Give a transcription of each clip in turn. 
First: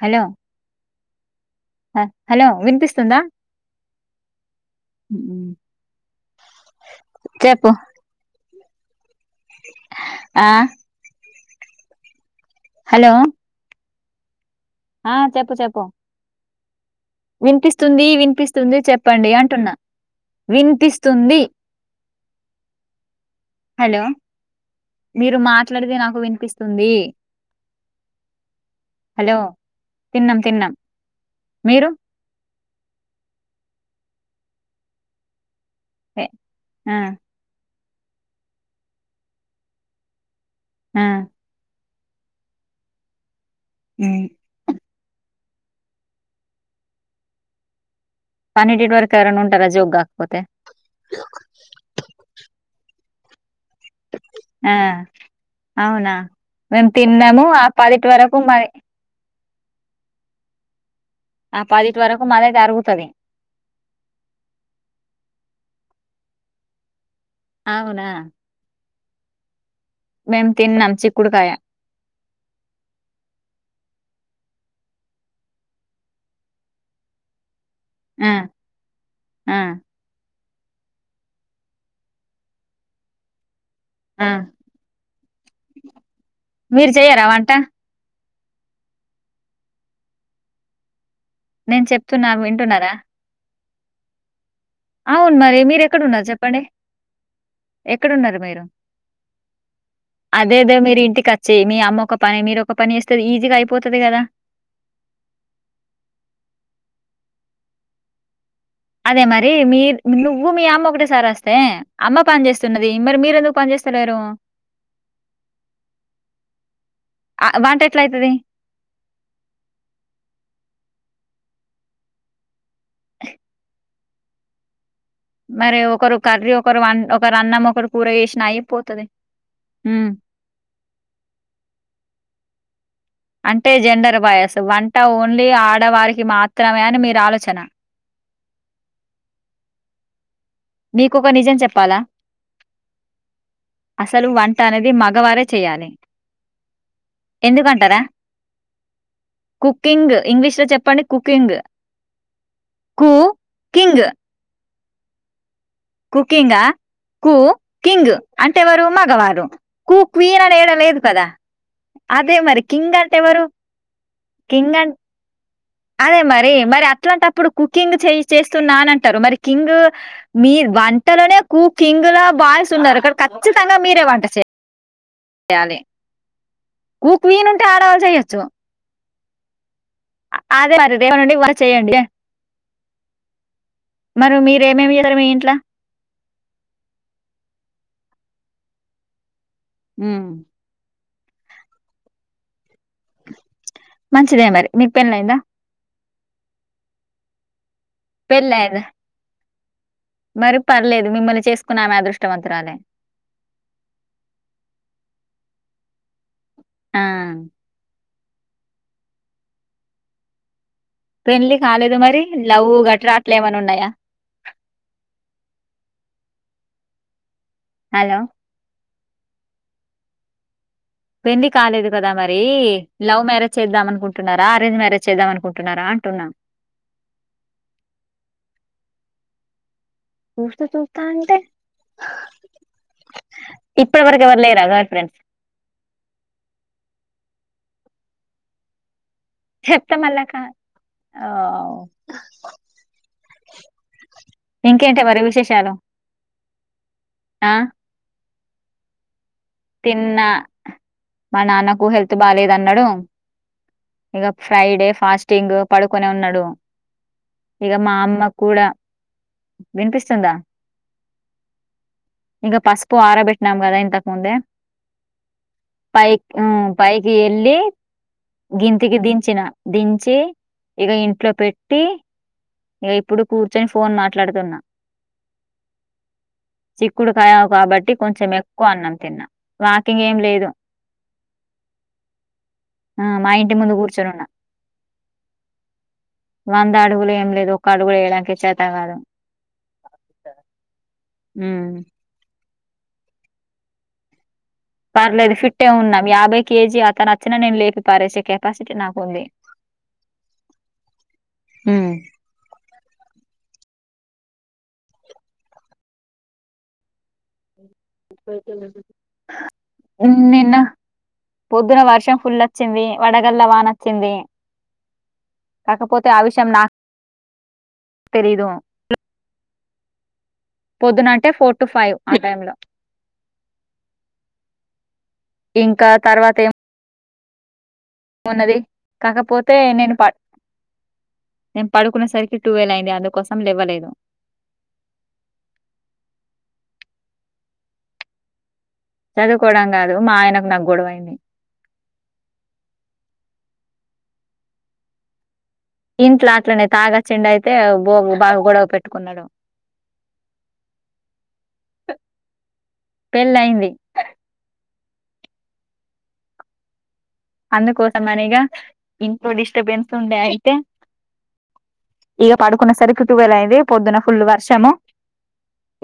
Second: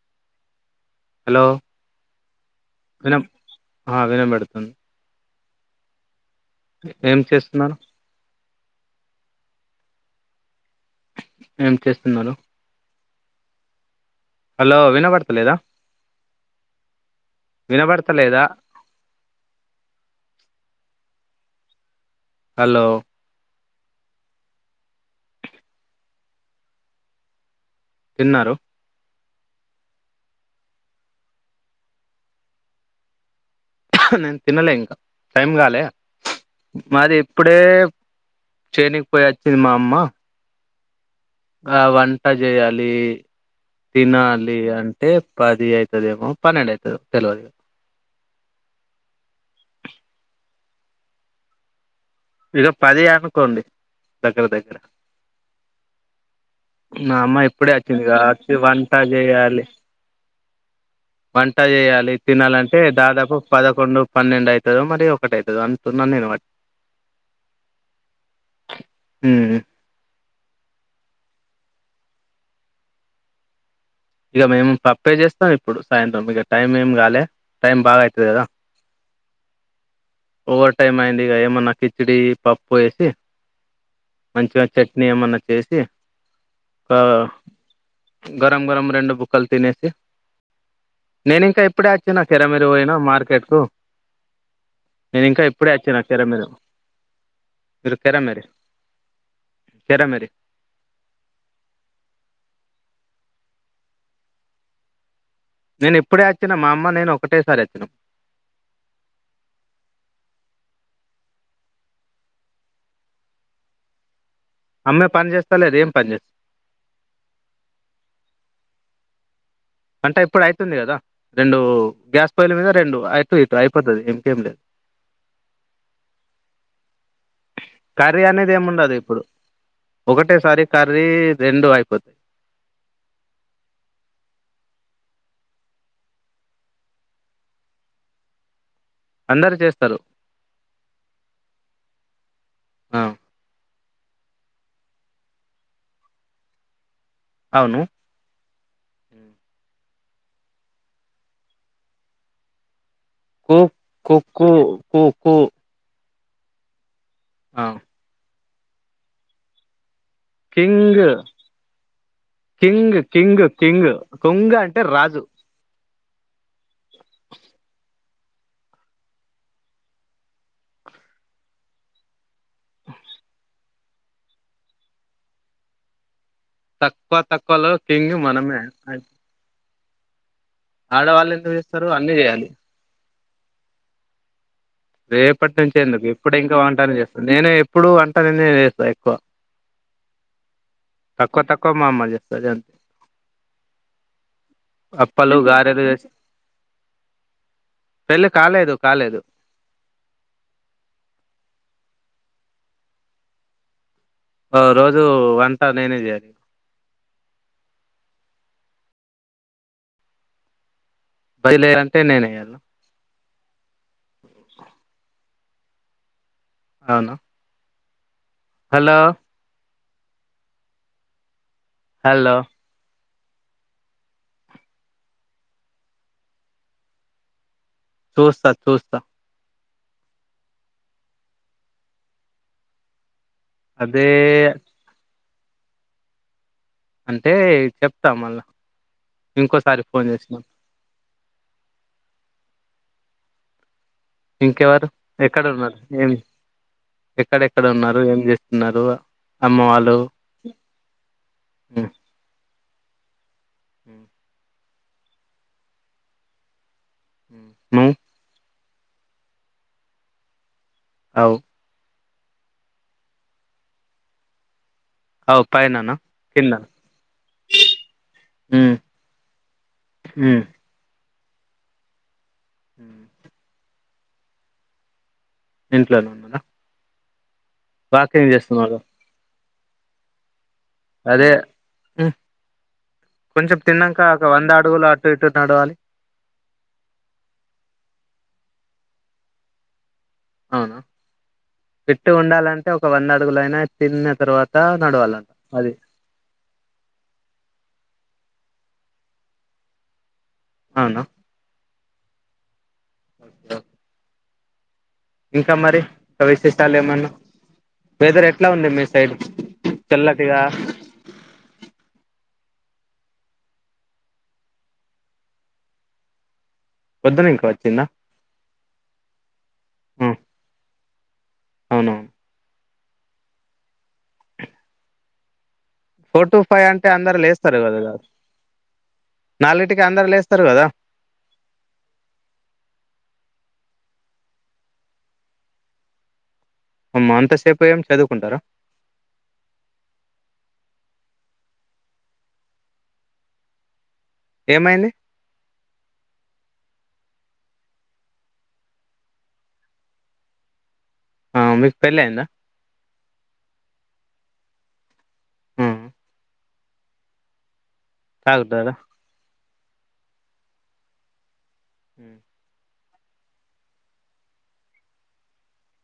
Hello hello hello వినిపిస్తుందా వినం ఆ వినబడుతుంది ఏం చెప్పు చేస్తున్నారు ఆ ఏం చేస్తున్నారు హలో హలో ఆ చెప్పు వినాపడుతలేదా చెప్పు వినిపిస్తుంది వినిపిస్తుంది చెప్పండి అంటున్నా వినిపిస్తు స్తుంది హలో హలో మీరు మాట్లాడితే నాకు వినిపిస్తుంది తిన్నారు హలో తిన్నాం తిన్నాం మీరు నేన్ తినలే ఇంకా టైమ్ గాలే ఆ మాది ఇప్పుడే చేనిక్ పోయి ఓచ్చింది మా అమ్మ ఆ ఆ వంట చాయ్యాలి తినాలి అన్ అంటే పది అయితదేమో పన్నెండు అయితదో తెలవదు ఇగ పన్నెండిటి వరకు ఎవరన్న ఉంటారా జోగ్ కాకపోతే ఇడ పదియార్ నుకోండి ఆ అవునా మేము మా అమ్మ తిన్నాము ఆ ఇప్పుడే వచ్చింది పదిటి వరకు మ కావచ్చు వంట చేయాలి వంట పదిటి జేయాలి వరకు మాదే తినాలంటే జరుగుతది దాదాపు పదకొండు పన్నెండు అయితదో మరి ఒకటి అయితదో అ సున్నం [unintelligible] అవునా హ్మ్ మేమ్ తిన్నాం చిక్కుడుకాయ ఇగ మేము పప్పే జేస్తాం ఇప్పుడు సాయంత్రం ఇగ టైం ఏం గాలే టైమ్ బాగ అయితది ఆ గదా ఆ ఓవర్ టైమ్ అయింది ఇగ ఏమన్నా కిచిడి పప్పొ ఏసి ఆ మంచిగా చట్నీ ఏమన్నా చేసి మీరు ఒక చెయరా వంట గరం గరం రెండు బుక్కలు తినేసి నేను ఇంకా ఎప్పుడే వచ్చిన చెప్తున్నా కెరమెరు వింటున్నారా? పోయినా మార్కెట్ కు నేను అవును ఇంకా మరి ఇప్పుడే మీరు వచ్చిన ఎక్కడున్నారు కెరమేరు చెప్పండి మీరు ఎక్కడున్నారు కెరమేరి మీరు కెరమేరి అదేదే మీరు ఇంటికి వచ్చి మీ అమ్మ ఒక పని మీరు ఒక పనిస్ త్తరు ఈజీగా అయిపోతది కదా నేను ఇప్పుడే వచ్చినా మా అమ్మ నేను ఒకటేసారి వచ్చినాం అదే మరి మీ నువ్వు మీ అమ్మ ఒకటేసారి వస్తే అమ్మ పని జేస్తున్నది మరి మీరెందుకు పని జేస్తలేరు అమ్మే పని జేస్త లేద ఏం పని జే ఆహ్, వంటెట్లయితది? అంటే ఇప్పుడు అయితుంది గదా రెండు గ్యాస్ పొయ్యిల మీద రెండు అటు ఇటు అయిపోతది ఇంకేం లేదు మరి ఒకరు కర్రీ ఒకరు అన్ ఒకరు అన్నం ఒకరు కూర కర్రీ వేసినా అనేది ఏమి ఉండదు అయిపోతది ఇప్పుడు మ్మ్ ఒకటేసారి కర్రీ రెండు అయిపోతాయి అంటే జెండర్ వయస్ వంట ఓన్లీ ఆడవారికి మాత్రమే అని మీరు ఆలోచన అందరు చేస్తారు నీకోక నిజం చెప్పాలా ఆ అసలు వంట అనేది మగవారే చేయాలి ఎందుకంటారా ఉమ్ కుకింగ్ ఇంగ్లీష్ లో చెప్పండి కుకింగ్ కు కింగ్ కుకు కుకు కుకిింగా కు ఆ కింగ్ అంటెవరు మగవారు కూక్వీన్ అనేడ లేదు కింగ్ కదా అదే మరి కింగ్ అంటే ఎవరు కింగ్ కుంగ్ కింగ్ అంటే అన్ రాజు అదే మరి మరి అట్లాంటప్పుడు కుకింగ్ చేయి చేస్తున్నాన అంటారు మరి కింగ్ మీ వంటలోనే కు కింగ్ లా బాయస్ ఉన్నారు ఇక్కడ ఖచ్చితంగా మీరే వంట చే యాలి తక్కువ తక్కువలో కింగ్ మనమే అ అదే మరే రేపనుండి ఎందుకు వరా చేస్తారు చెయ్యండి అన్ని చేయాలి మరె మీ ఇంట్ల? రేపటి నుంచెందుకు ఇప్పుడు ఇంకా వంటన చేస్తా నేను ఎప్పుడు అన్ ట నేనే చేస్తా ఎక్కువ హుమ్ తక్కువ తక్కువ మామ్మ చేస్తది అన్ మంచిదే మరి మీకు పెళ్ళైందా? గారెలు చేసి పెళ్ళి కాలేదు కాలేదు మరి పర్లేదు మిమ్మల్ని చేసుకునే ఆమె అదృష్టవంతురాలే రోజు వంట నేనే చేయా ఆ! పెండ్లీ కాలేదు బయలుదేరంటే మరి నేనేయ్యాలి లవ్వు గట్రా ఇట్లేమన్నున్నాయా [inaudible] అవునా హలో హలో పెండ్లి కాలేదు కదా హలో మరి లవ్ మ్యారేజ్ చేద్దాం అనుకుంటున్నారా అరేంజ్ మ్యారేజ్ చేద్దాం అనుకుంటున్నారా అంటున్నా చూస్తా చూస్తా ఉస్తా చూస్తా అంటే అదే ఇప్పడి వరకు ఎవరు లేరా గర్ల్ ఫ్రెండ్ అంటే చెప్తా మళ్ళ చెప్తా మళ్ళా కా ఆ ఓ ఇంకెవరు మరి ఎక్కడ విశేషాలు? ఉన్నారు ఏమి ఎక్కడెక్కడ ఉన్నారు ఏం చేస్ న్నారు తిన్న మా నాన్నకు ఉమ్, హెల్త్ బాలేదు అన్నాడు ఉమ్, ఇగ ఫ్రైడే ఫాస్టింగ్ పడుకొనే ఉన్నాడు ఉమ్, ఇగ నువ్వు మా అమ్మ కూడా వినిపిస్తందా అవ్ ఇంకా పసుపు ఆరబెట్నామ్ కదా ఇంతకు ముందే అవు పైననా పైకి ఆ కిందనా పైకి వెళ్ళి ఉమ్ గింతకి దించిన దించి ఉమ్ ఇక ఇంట్లో పెట్టి ఉమ్. ఇప్పుడు కూర్చొని ఫోన్ మాట్లాడుతున్నా ఇంట్లోనే ఉన్నార కుడకావ్ కాబట్టి కొంచెం ఎక్కువ అన్నం తిన్నా వాకింగ్ ఏం లేదు అదే ఉమ్, ఆ మా ఇంటి కొంచెం ముందు తిన్నాక కూర్చొని ఒక ఉన్న వంద అడుగులు అటు ఇటు నడవాలి వంద అడుగులు ఏం లేదు ఒక్క అడుగులు వేయడానికి చేత్ [unintelligible] అవునా విట్టు ఉండాలంటే ఒక వంద అడుగులు అయినా తిన్న తర్వాత నడవాలంట పర్లేదు ఫిట్టే అది ఉన్నాం యాభై కేజీ అతను వచ్చినా నేను లేకు పరేసే కెపాసిటీ నాకుంది అవున మ్ ఓకే ఒకే ఇంకా మరి కా విశేషాలు ఏమన్నా వెదర్ ఎట్లా ఉంది మీ సైడ్ చల్లటిగా ఉన్నినా పొద్దున్న వర్షం ఫుల్ వచ్చింది వడగల్ల వానోచ్చింది కాకపోతే ఆ విషయం నాక్ వొద్దున ఇంకా వచ్చిందా లో ఉమ్, పొదునాట అంటే ఫోర్ టు ఫైవ్ అవునవును ఆ టైమ్లో ఇంకా తర్వాత ఏం సరే అదేగా ఉన్నది. కాకపోతే నేను అందరు పడ్ లేస్తారు కదా నేను పడుకునే సరికి టువెల్ అయింది అందుకోసం లెవ్వలేదు. అమ్మా అంతసేప్ ఏం చదువుకుంటారా. చదువుకోవడం గాదు మా ఆయనకు నాక్ గొడవయింది. ఏమైంది. ఇంట్లో అట్లనే తాగొచ్చిండయితే బో బాగ గొడవ పెట్టుకున్నడు. ఆ మీక్ పెళ్ళైందా? పెళ్ళయింది అందుకోస్ మని ఇగా తాగుతారా ఇంట్లోడిష్ డిస్టర్బెన్స్ ఉండే అయితే. ఉమ్, ఇగ పడుకునే సరికి. టువల్ అయింది పొద్దున ఫుల్లు వర్షము.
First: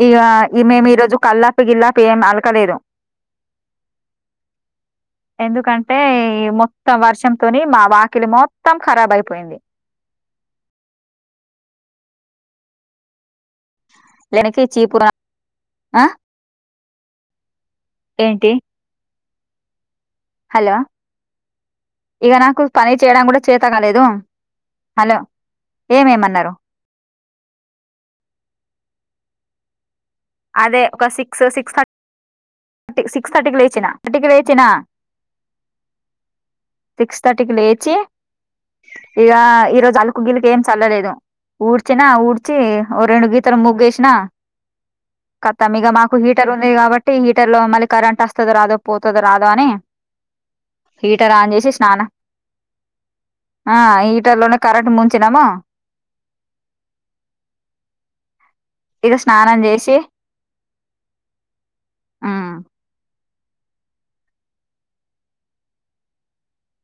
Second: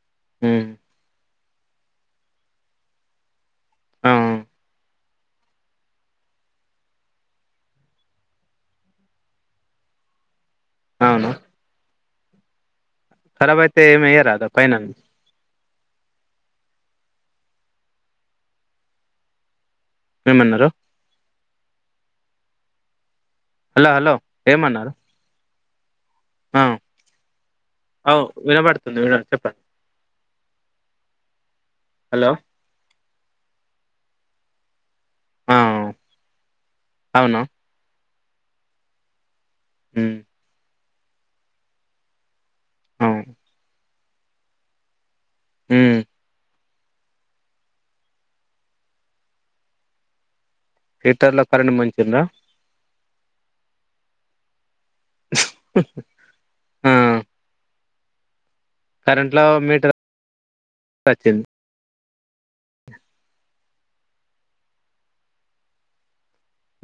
ఇగా ఈ ఉమ్, మేము ఈ రోజు కల్లాప్ గిల్లాప్ ఏం అలకలేదు. అవు ఎందుకంటే ఇగ మొత్తం వర్షంతోనీ మా వాకిలి మొత్తం ఖరాబ్ అయిపోయింది. అవునా. ఖరాబ్ అయితే ఏం ఏయరాదా లేనికి పైనాను చీపురు ఆ ఏంటి ఏమన్నరు హలో ఇగ నాకు పని చేయడానికి గూడ చేత గాదూ. హలో ఏమన్నారు హలో ఏమేమన్నరు. ఆ, అవు వినబడుతుంది విన చెప్పండి. అదే ఒక సిక్స్ సిక్స్ థర్ట హలో సిక్స్ థర్టీకి లేచిన, థర్టీకి లేచినా. ఆ, సిక్స్ అవునా థర్టీకి లేచీ ఇగా ఈరోజు ఉమ్, అలుకు గిలుకు ఏం చ్ చల్లలేదు ఊడ్చినా ఊడ్చ్ చీ ఓ రెండు అవును గీతల ముగ్గేష్. నా ఖతం ఇగ ఉమ్, మాకు హీటర్ ఒ న్నయి కాబట్టి హీట్ టర్ లో మళ్ళీ కరెంట్ వస్తుంద రాదో పోతుందో రాదో అని హీటర్ హీటర్లో ఆన్ చేసి కరెంట్ స్నానం ముంచిండ్రా ఆ హీటర్ లోనే కరెట్ ముంచినము కరెంట్ లో మీటర్ చేసి వచ్చింది ఆ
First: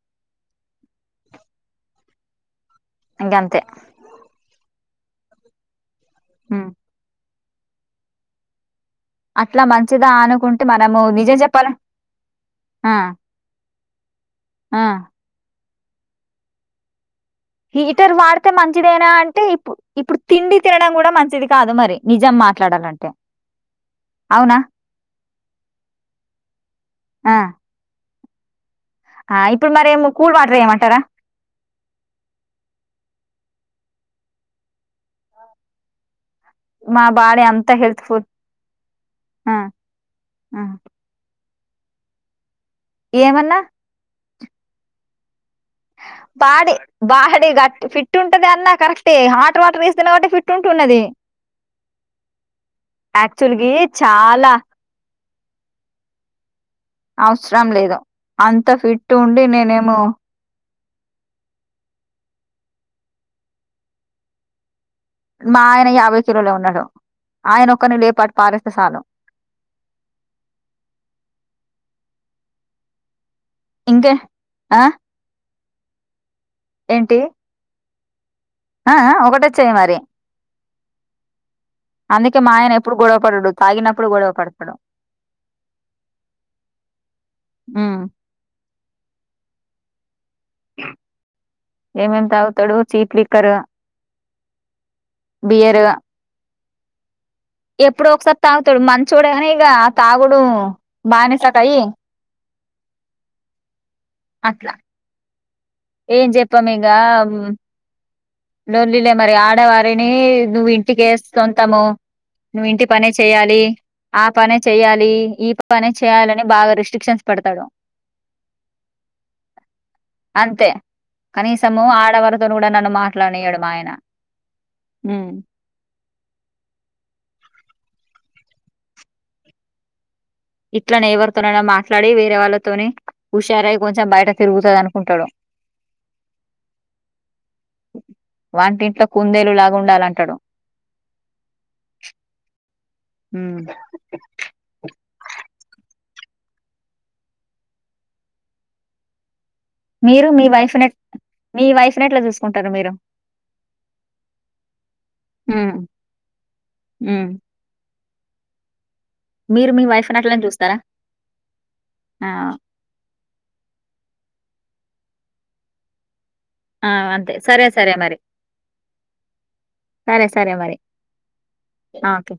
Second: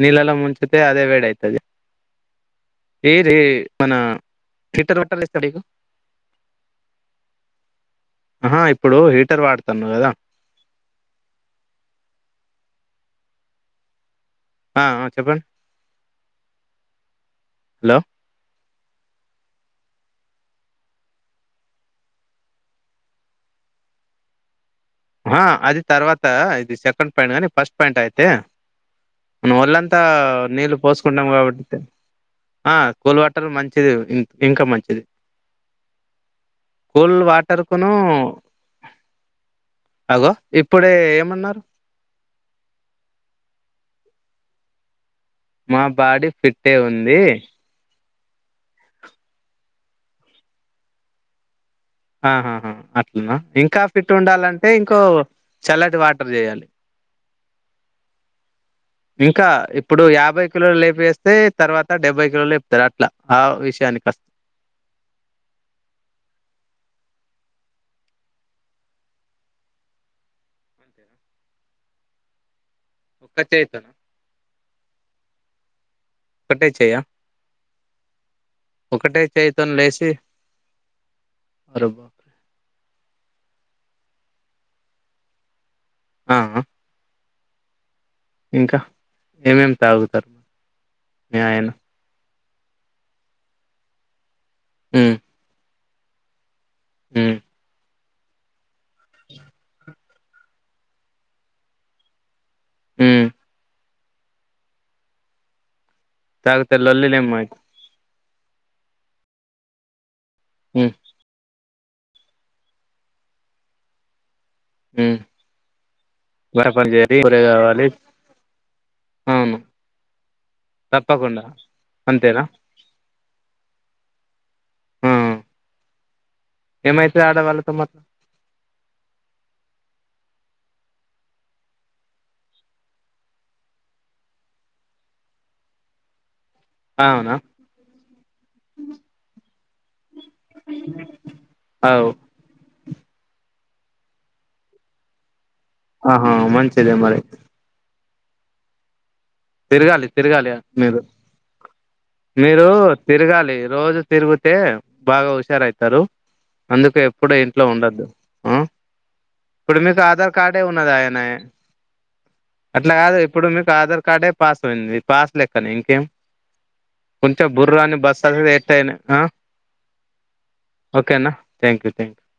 నీళ్లలో ముంచితే అదే వేడి అయితది ఏదే ఇంకంతే మన హీటర్ వాట్టాలస్తడికు ఆ హ హ ఇప్పు అట్లా మంచిదా అనుకుంటే మనము నిజం చెప్పాల ఆ ఆ అ చెప్పండ్ ఇ హలో ఇతర్ వార్తే మన ఇప్పుడేనా అంటే ఇప్ప ఇప్పుడు మంచి దేనా అంటే ఇప్పుడు ఇప్పుడు తిండి తినడం కూడా మంచిది కాదు మరి నిజం మాట్లాడాలంటే అవునా ఆ అది తర్వాత ఇది సెకండ్ పాయిం ఆ న లెక ఫస్ట్ పాయింట్ అది ఏ ఆ మీ ఇప్పుడు మరి ఒళ్ళంతా ఏమో కూల్ వాటర్ నీళ్ళు ఏయమంటారా పోసుకున్నాం కాబట్టి ఆ కూల్ వాటర్ మంచి చెయ్యు ఇంకా మంచిది మా కూల్ బాడీ వాటర్ అంతా కును హెల్త్ ఫుల్ ఉ అగో ఇప్పుడే ఏమన్నారు ఏమన్నా మా బాడీ ఫిట్టే ఉంది బాడీ గార్డ్ ఫిట్ ఫిట్ ఉంటది అన్న కరెక్టే హాట్ వాటర్ వేస్తున్నావు అంటే ఫిట్ ఉంటున్నది ఆహాహా అట్లనా యాక్చువల్గా ఇంకా ఫిట్ చాలా ఉండాలంటే ఇంకో చల్లటి వాటర్ చేయాలి అవసరం లేదు అన్ ఇంకా ఇప్పుడు యాభై కిలోలు లే వేస్తే తర్వాత డెబ్యె కిలోలు ఇస్తారు అట్లా ఆ విషయాని కోస్త మా ఆయన యాభై కిలోలో ఉన్నాడు ఆయన ఒక్కన్నే లేపాటి పారేస్తే చాలు అంతేనా? పట్టేస్తాం ఇంకే ఆ కట్టే చేయయా ఏంటి ఆ ఆ ఒకటొచ్చేయ మరి అరే బాప్రే. అందుకే మా ఆయన ఎప్ ప్పుడు గొడవపడడు తాగినప్పుడు గొడవ పడతడు. అ ఆ హ్ము ఇంకా, ఏమేమ్ తావుతరు. ఎం ఎం త తడు చీప్లిక్కర్ గ బియర్ గ హు ఎప్పుడో ఒకసారి తావుతడు మంచోడే కానీ ఇగ ఆ తాగుడు బానిసకయ్ హు అట్లా ఏం చెప్పమ్ తాగుతారు లొల్లిలేం ఇగాం మాకు లోల్లిలే మరి ఆడవారిని నువ్ ఉమ్ ఇంటికెస్తున్ తము, నువ్వు ఇంటి పనే చెయాలి. అ పనే చేయ్యాలి ఉమ్ ఈ పనే చేయాలని వంట బాగా పని చేయాలి రిస్ట్రిక్షన్స్ ఊరే పెడతాడు, కావాలి అవును అంతే తప్పకుండా కనీసము అంతేనా ఆడవారితోను కూడా నన్ను మా రానియ్యాడు మా ఆయన హు ఎమైతే అడవాళ్ళతో మ ఇట్లనే ఎవరితోనైనా మాట్లాడి వేరే వాళ్ళతోనే హుషారై కొంచెం బయట తిరుగుతది అనుకుంటడు. అవునా వంటింట్లో కుందేలులాగు ఉండాలంటాడు. అవు ఉ ఆహా మంచిదే మరి తిరగాలి మీరు మీ తిరగాలి వైఫ్ నెట్ మీరు, మీ వైఫ్ నెట్లా మీరు చూసుకుంటారు తిరగాలి రోజు తిరువుతే బాగా ఉమ్. హుషారైతరు, అందుకె ఉమ్. ఎప్పుడ ఇంట్లో ఉండద్దు. ఉ మీరు మీ ఇప్పుడునేస్ వైఫ్ ఆధార్ నట్లని కార్డే చూస్తారా ఉన్నద ఆయనె, ఆ అట్లా కాదు ఇప్పుడు మీకు ఆధా కడే పాస్ ఉనింది పాస్ లెక్కనే ఇంకేం. ఆ అంతే కొంచం సరే సరే బుర్రాన్ మరి బస్ ఎటైనా ఆ సరే సరే మరి ఓకేనా థ్యాంక్ యూ ఆ, థ్యాంక్ ఓకే